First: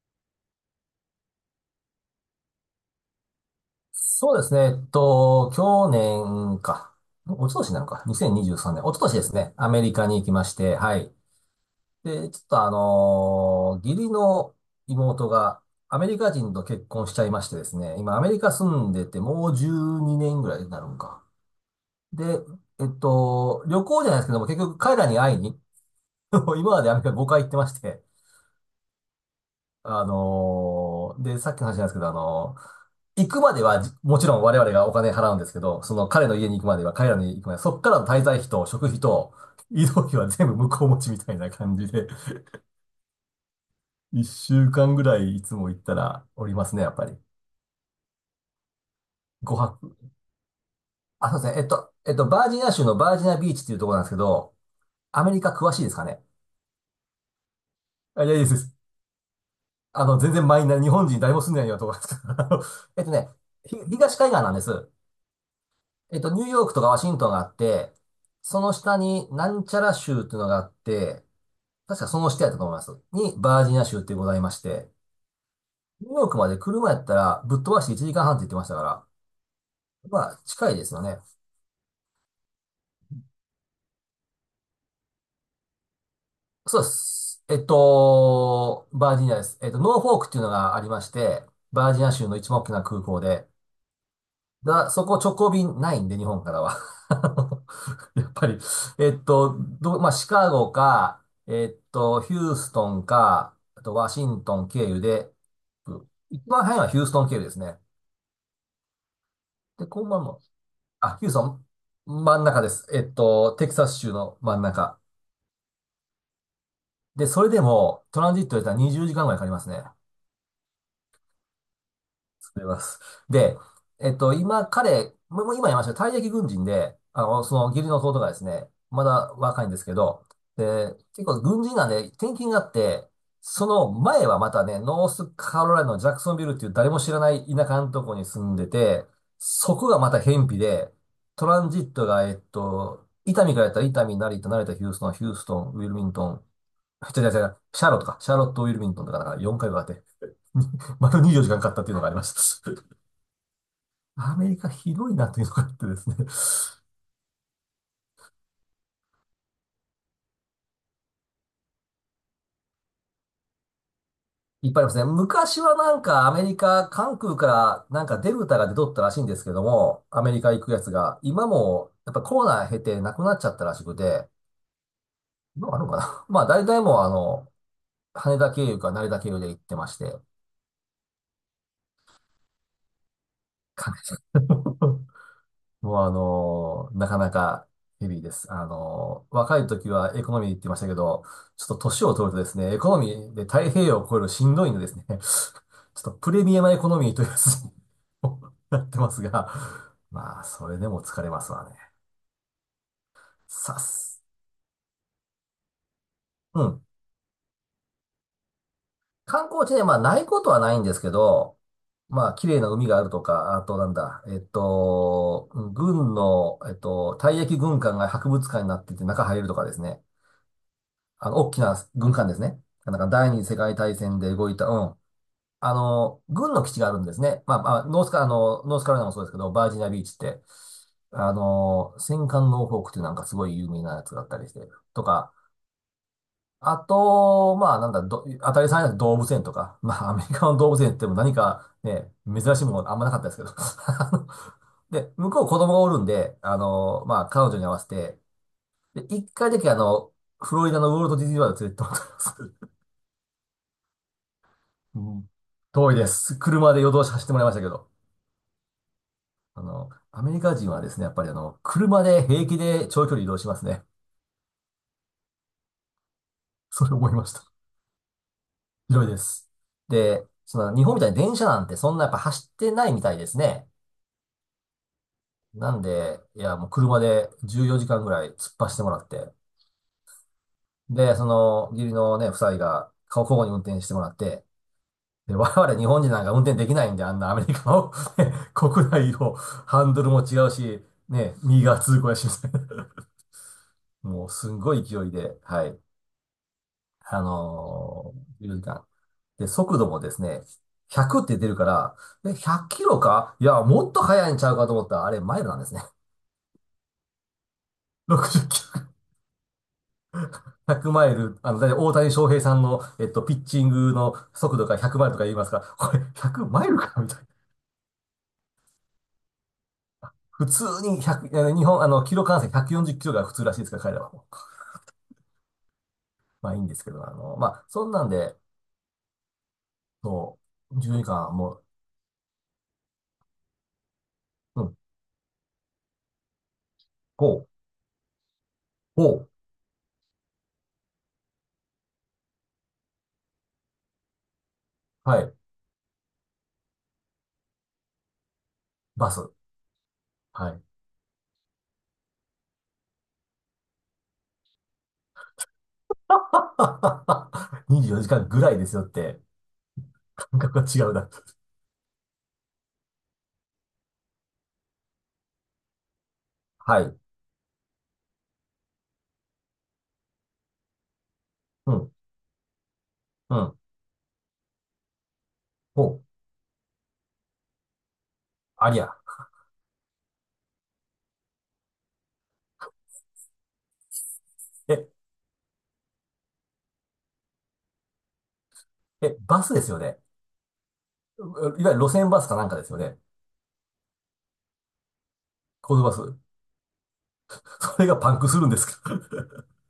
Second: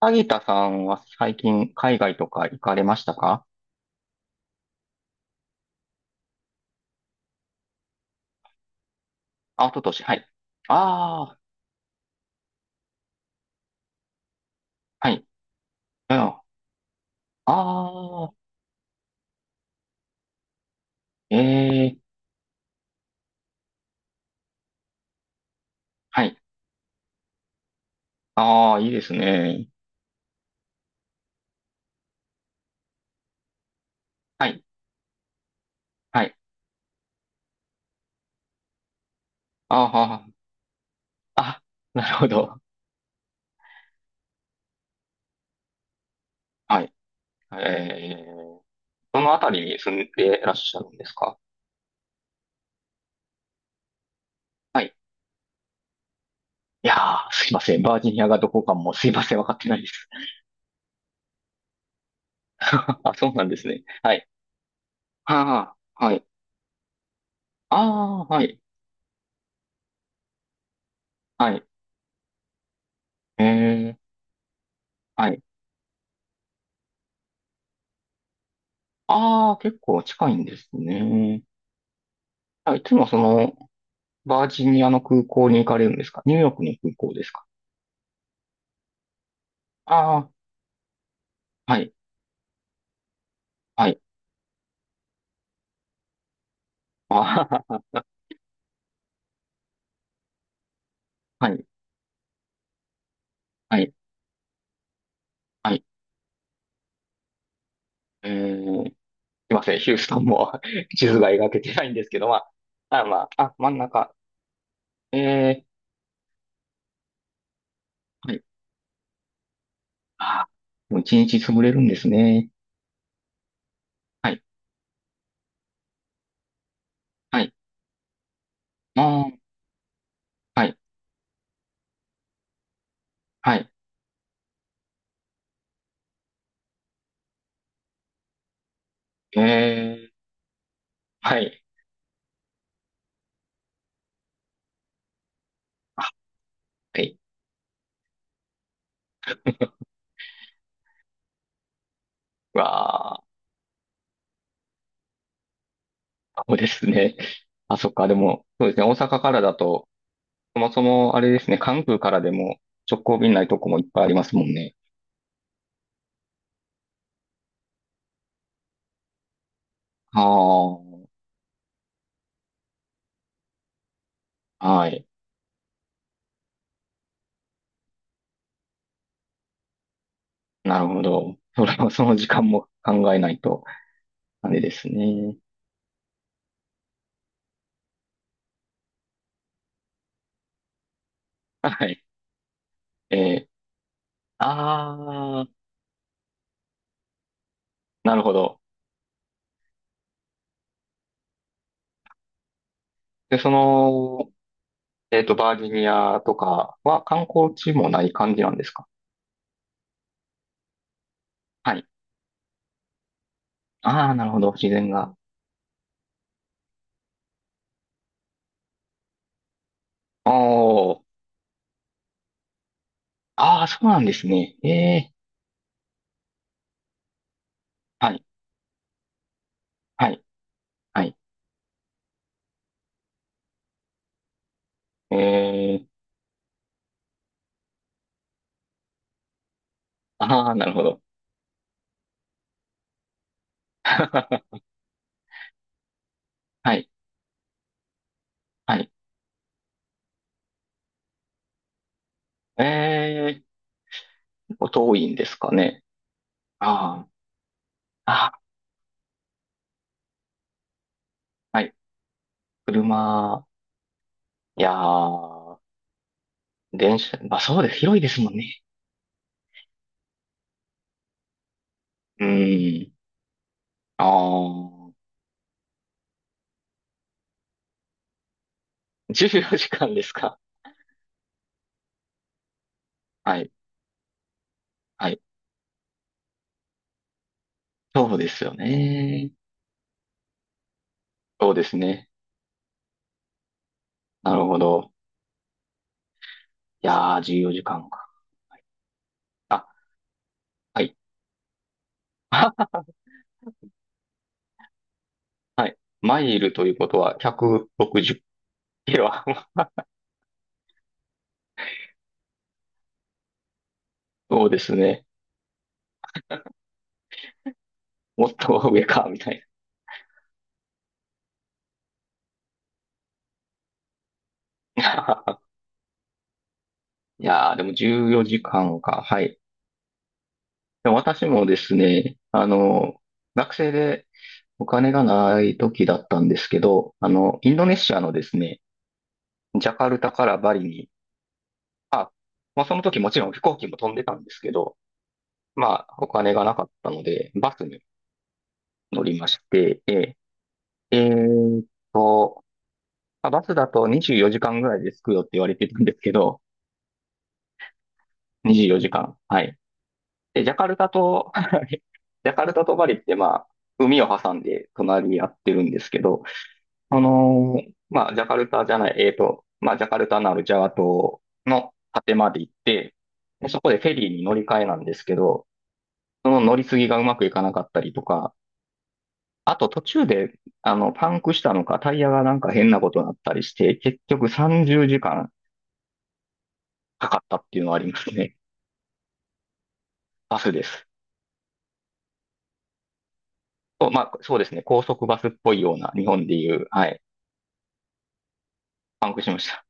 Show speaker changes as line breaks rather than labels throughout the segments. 萩田さんは最近海外とか行かれましたか？
そうですね。去年か。おととしなのか。2023年。おととしですね。
あ、一
ア
昨
メリ
年、
カ
は
に行
い。
きまして、はい。
ああ、
で、ちょっと義理の
はい。
妹がアメ
うん。
リカ
あ
人と結婚しちゃいましてですね。今ア
あ、
メリカ住んでてもう12年ぐらいになるんか。
ええ、
で、旅行じゃないですけども、結局彼らに会いに、
は い。
今までアメリカ5回行ってまして、
ああ、いいですね。
で、さっきの話なんですけど、行くまでは、もちろん
は
我
い、
々がお金払うんですけど、その
は
彼の
い。
家に行くまでは、彼らの家に行くまでは、そっからの滞在費と食費と
あ
移動費
あ、
は全部向こう持ちみたいな
あ、
感じで、
なるほど。
一週間ぐらいいつも行ったらおります
は
ね、や
い。
っぱり。
ええ、どのあたり
5
に
泊。
住んでらっしゃるんです
あ、
か？
そうですね。バージニア州のバージニアビーチっていうところなんですけど、
はい。
アメリカ詳しいですか？ね
いやー、すいません。バージニ
あ、
ア
いや、い
がど
いで
こか
す。
もすいません。わかってないで
あ
す。
の、全然マイナー、日本人誰も住んでないようなところなんですけど、あの
あ、そうなんですね。は
東
い。
海岸なんです。
はあ、はい。
ニューヨークとかワシントンがあっ
あ
て、
あ、はい。
その下になんちゃら州っていうのがあって、
はい。
確かその下やったと思います。に、
え
バージニア
え、
州ってございまして、
はい。
ニューヨークまで車やったらぶっ飛ばして1時間半って言ってましたから、
ああ、結構
ま
近い
あ、
んです
近いですよね。
ね。あ、いつもその、バージニアの空港に行かれるんですか？ニューヨークの
そうで
空港です
す。
か？
バージニアです。ノーフ
あ
ォー
あ
ク
ー、
っていうのがありまして、
は
バ
い、
ージニア州の一番大きな空港で、
はい、
だ、そこ直行便ないんで、日本からは。あ
あー
やっぱり、まあ、シカゴか、
はい、
ヒューストンか、
は
あ
い、
とワシントン経由で、
はい。
一番早いのはヒューストン経由ですね。
すいません、
で、
ヒュー
こ
ス
んば
トン
んは。
も 地
あ、
図
ヒュ
が
ースト
描け
ン、
てないんですけど、
真ん
ま
中です。
あ、
え
あ、
っ
まあ、
と、
あ、
テ
真
キ
ん
サス州
中。
の真ん中。
え
で、それでも、ト
ー、
ラ
は
ン
い、
ジットで言ったら20時間ぐらいかかりますね。
あーもう一日潰れるんですね。
あります。で、
はい、
今、もう今言いました、退役軍人で、あ
は
の、
い、
その義理の弟がですね、
あ
まだ
ー
若いんですけど、
はい、
で、結構軍人なんで転勤があって、
は
そ
い、
の前はまたね、ノースカロライナのジャクソンビルっていう誰も知らない田舎のとこに住んでて、
え
そこがま
ー、
た偏僻で、
は
ト
い、
ランジットが、伊丹からやったら伊丹、成田、成田、ヒューストン、ヒューストン、ウィル
あ、
ミントン、
はい、
違う違う違う、シャーロットか、シャーロット、ウィルミントンとかなんか4回分あって、丸24時間かんかかったっていうのがありま
う
す。
わあ、
アメリカひどいなというのがあってですね。
そうで すね。あ、そっか、でも、そうですね、大阪からだと、そもそも、あれですね、関空からでも直行便ないとこもいっぱいありますもん
いっ
ね。
ぱいありますね。昔はなんかアメリカ、関空からなんかデルタが出とったらしいんですけども、ア
あ
メリカ行くやつ
あ、
が、今もやっぱコロナ経てなくなっちゃったらしくて、
はい。
今あるのかな？ まあ大体もう羽田経由か成田経由で行ってまして、
なるほど。それは、その時間も考えないと、
関係者
あれです ね。
もうなかなかヘビーです。若い時はエコノミーって言ってましたけど、ちょっと
は
年
い。
を取るとですね、エコノミーで
え
太平洋を越える
ー、
しんどいんでですね、ち
ああ、
ょっとプレミアムエコノミーというやつに
なるほ ど。
なってますが、まあ、それでも疲れますわね。
で、そ
さっす。
の、バージニアと
う
か
ん。
は観光地もない感じなんですか？
観光地ね、まあ、ないことはないんですけど、
はい。
まあ、綺麗な海があるとか、あとなん
ああ、
だ、
なるほど。自然が。
うん軍の、退役軍艦が博物館になってて中入るとかですね。
おー。
あの、大きな軍艦ですね。なんか第二次世
ああ、
界
そう
大
なんで
戦
す
で動
ね。
いた、
え
うん。
え、
あの、軍の基地があるんですね。まあ、まあ、ノース
は
カ、
い、
あの、ノースカロライナもそうですけど、バージニアビー
は
チっ
い、
て、
はい。
あの、戦艦ノーフォークっていうなんかすごい有名なやつがあったりして、と
え
か、
え、
あと、まあ、なんだ、ど、当たり前なん動物園とか、まあ、アメリカ
ああ、
の
な
動
るほ
物園っ
ど。
ても何かね、珍しいものあんまなかったですけど。あの
は
で、向こう子供がおるんで、あ
い、
の、まあ、彼女に合わせて、
はい。
で、一回だけあの、フロリダのウォルト・ディズニーワールド連れてってもらったんです。
ええ結構遠
う
いんで
ん、
すかね。
遠いです。車で夜
あ
通し走ってもらいましたけど。
あ、あ
あの、アメリカ人はですね、やっぱりあ
あ、
の、
はい。
車で平気で長距離移動
車、
しますね。
いやー、
それ
電
思い
車、
まし
まあ
た。
そうです。広いですもんね。
広いです。で、その日本みたいに電車なんてそんなやっぱ
う
走ってな
ん。
いみたいですね。
ああ、
なんで、いや、もう車で14時間ぐらい突っ走ってもらって。
14時間ですか？
で、その、義理のね、夫妻が顔
は
交互
い。
に運転してもらって。
はい。
で、我々日本人なんか運転できないんで、あんなアメリカの
そうで
ね
すよ
国内
ね。
をハンドルも違うし、ね、
そう
右
です
側通
ね。
行やしみたいなもう
なる
す
ほ
んごい
ど。
勢いで、はい。
いや
あ
ー、14時間かんか。
の10時間。で、
あ、
速度もですね、
はい。
100って出るから、え、100キ ロかいや、もっと速いんちゃうかと思ったら、あれ、マイルなんで
は
す
い。
ね。
マイルということは160 キ
60キ
ロ。
ロ、100マイル。あの、だいたい大谷翔平さんの、ピッチングの
そう
速
で
度
す
が100
ね。
マイルとか言いますから、これ、100マイルかみたいな。
もっと上か、みたい
普通に100、あの日本、あの、キロ換算140キロが普通らしいですから、彼らは。
な。
まあいいんですけど、あ
い
の、ま
やー、で
あ、
も
そんなん
14
で、
時間かんか。はい。
そう、
で
10
も
時
私
間、
もで
も
すね、あの、学生で
う、
お
うん、
金がない時だったんですけど、
5、
インドネシアのですね、
5、
ジャカルタからバリに、あ、まあその時もちろん飛行機も飛んでたんですけど、
はい、
まあお金がなかったので、バスに乗
バ
りま
ス。
して、
はい。
ーえーっと、まあバスだと24時間ぐらいで着くよって言われてたんですけど、
24時間ぐらい
24
ですよっ
時間。
て、
はい。
感
で、ジャ
覚
カ
が
ルタ
違うな。
と、ジャカルタとバリってまあ、海を挟んで隣り合ってるんですけど、
はい。
まあ、ジャカルタじゃない、まあ、ジャカルタのあるジャワ島の
うん。
果てまで行って、
う
で、
ん。
そこでフェリーに乗り換えなんですけど、
お、
その乗り継ぎがうまくいかなかったりとか、
ありゃ。
あと途中で、パンクしたのか、タイヤがなんか変なことになったりして、結局30
え、
時間かんかかったっていうのはありますね。
え、バスですよね。
バスです。
いわゆる路線バスかなんかですよね。
そうまあ、そうですね。高速バスっぽいよ
高
う
速
な、
バ
日
ス。
本でいう、はい、
それがパンクするんですか？
パンクしました。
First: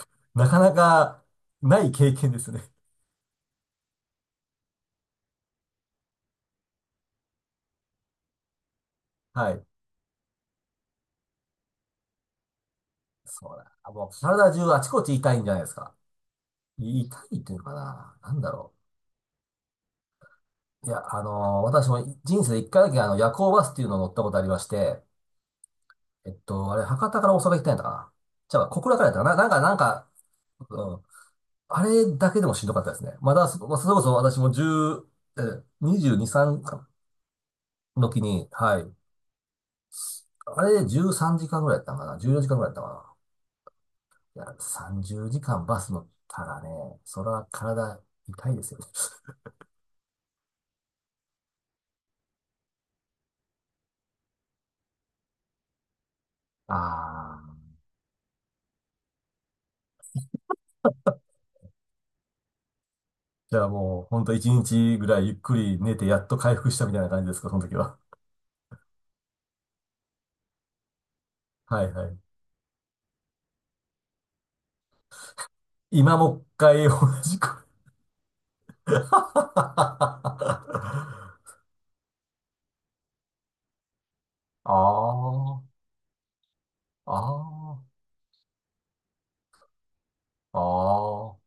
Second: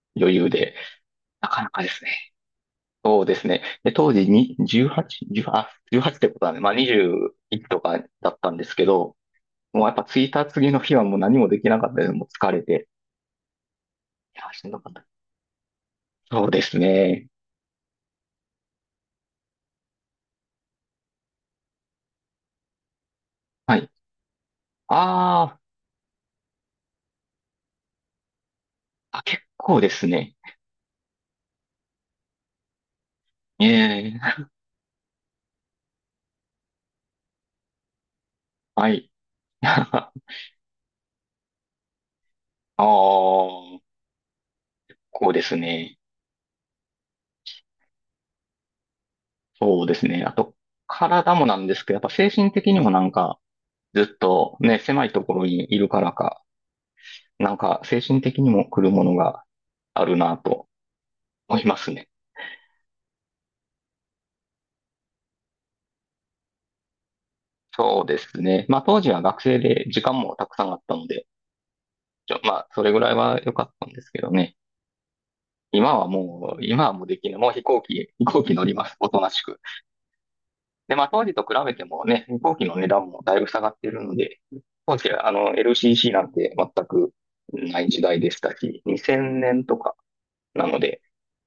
余
な
裕
かな
で。
か
なかな
な
かで
い
すね。
経験ですね。
そうですね。で、当時に18、18、あ、1ってことだねまあ21とかだったんですけど、
はい。
もうやっぱ着いた次の日はもう何もできなかったです。もう疲れて。
そうだ。もう
いや、
体
しん
中
ど
あち
かっ
こ
た。
ち痛いんじゃないですか。
そうです
痛
ね。
いっていうのかな。なんだろう。いや、私も人生で一回だけあの夜行バス
は
っていう
い。
のを乗ったことありまして、
あー、
えっと、あれ、博多から大阪行ったんやったかな。じゃあ、小倉からやっ
あ、
たかな。
結
なんか、なん
構です
か、
ね。
うん、あれだけでもしんどかったですね。まだそ、まあ、それこそ
ええ
私も10、え、22、3の時に、は
は
い。
い。あ
あれで13時間ぐらいやったんかな。14時間ぐらいやった
あ
かな。いや、30
こう
時
です
間バス
ね。
乗ったらね、それは体痛いですよね。
そうですね。あと、体もなんですけど、やっぱ精神的にもなんか、ずっとね、狭いところにいるからか、
あ
なん
あ。
か精神的にも来るものがあるなと。思いますね。
じゃあもう、ほんと1日ぐらいゆっくり寝てやっと回復したみたいな感じですか、その時は。
そうですね。まあ当時は学生で時間もたくさんあったので、
はいはい。
まあそれぐらいは良かったんですけどね。今は
今もう一
もう、今
回同
はもうできな
じ
い。もう飛
く
行機、飛行機乗りま す。おとなしく。
あ
で、まあ当時と比べてもね、飛行機の値段もだいぶ下がってるので、当時はあの
あ、
LCC なんて全く
あ
ない時代でしたし、2000年とか
あ、
なので、
ああ。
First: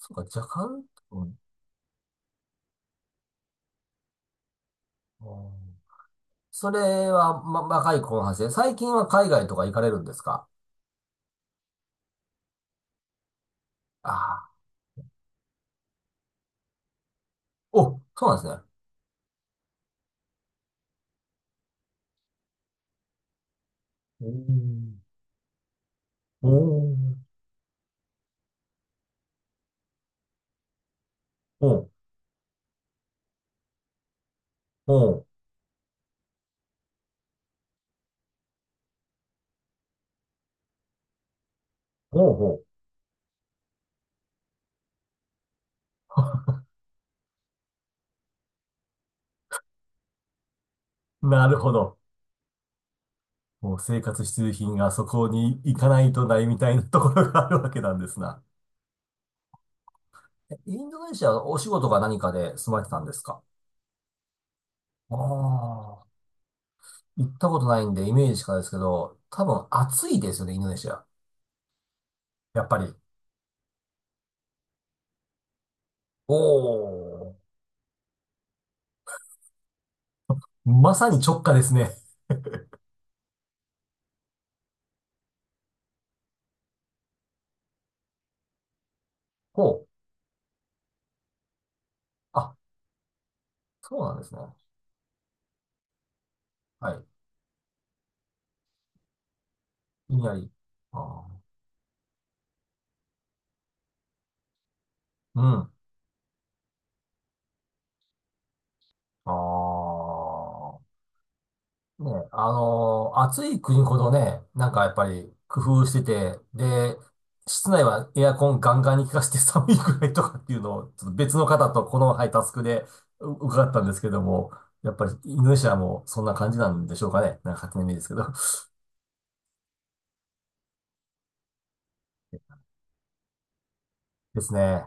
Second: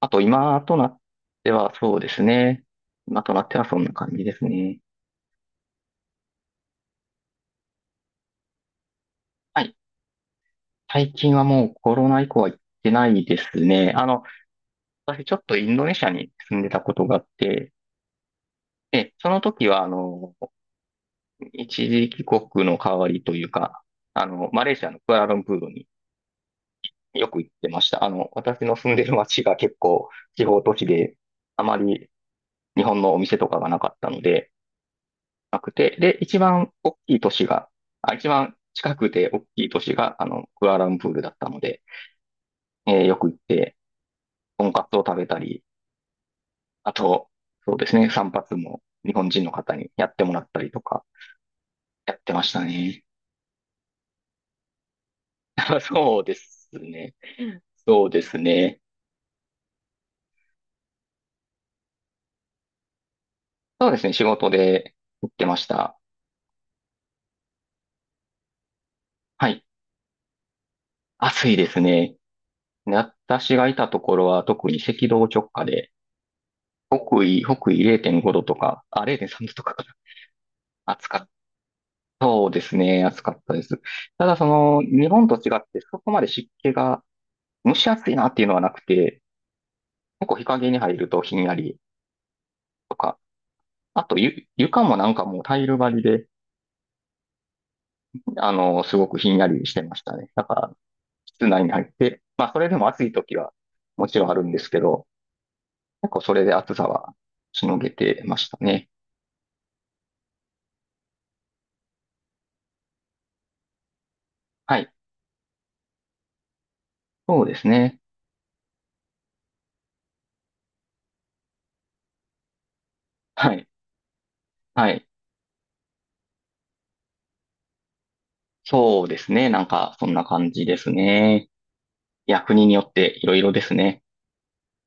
あと
っか、若
今と
干、
なっ
うん、
てはそうですね。今となってはそんな感じですね。
うんそれは、ま、若い子の話で、最近は海外と
は
か行
い。
かれるんですか？
最近はもうコロナ以降は行ってないですね。
ああ、
私ちょっとインドネシアに住んでたことがあって、
お、そうなんですね。
で、その時は、一時帰国の代わりというか、マレーシアのクアラルンプールに
おー
よく行ってました。私の住んでる街が結構地方都市で、あ
お
ま
ー、おー、
り日本のお店とかがなかったので、
おー、
なくて、で、一番大きい都市が、あ、一番近くて大きい都市が、クアラルンプールだったので、
おお
よく行って、とんかつを食べたり、あと、そうですね、散髪も日本人の方にやってもらったりとか、
ーなるほど。
やってましたね。
もう生活必需品がそこに行 かない
そう
と
で
ないみ
す
たいなとこ
ね。
ろがあるわけなんで
そう
す
です
な。
ね。
えインドネシアはお仕事か何かで住まれてたんですか？
そうですね、仕事で
あ
行ってました。
あー行ったことないんで、イメージしかないですけど、多
はい。
分暑いですよね、インドネシア。
暑いですね。
やっぱ
で
り。
私がいたところは特に赤道直下で、
お
北
ー。
緯、北緯0.5度とか、あ、0.3度とかかな。
ま
暑
さ
かっ
に
た。
直下ですね。
そうですね、暑かったです。ただその、日本と違ってそこまで湿気が蒸し暑いなっていうのはなくて、
ほう。
結構日陰に入るとひんやり、
あ、
とか
そう
あ
な
と、
んですね。
床もなんかもうタイル張りで、
はい。
すごくひんやりしてまし
ひ
た
ん
ね。
や
だ
り。
から、
あ
室内に入って、まあ、それでも暑い時はもちろんあるんですけど、
ーうん。
結構それで暑さはしのげてましたね。
あーね、暑い国ほどね、なん
は
かや
い。
っぱり工夫してて、で、
そうです
室内
ね。
はエアコンガンガンに効かして寒いくらいとかっていうのを、ちょっと別の方とこの、はい、タスクで
はい。
伺ったんですけども、
は
やっぱ
い。
りインドネシアもそんな感じなんでしょうかね。なんか勝手なイメージですけど。
そうですね。なんか、そんな感じですね。いや、国によっていろいろですね。
ですね。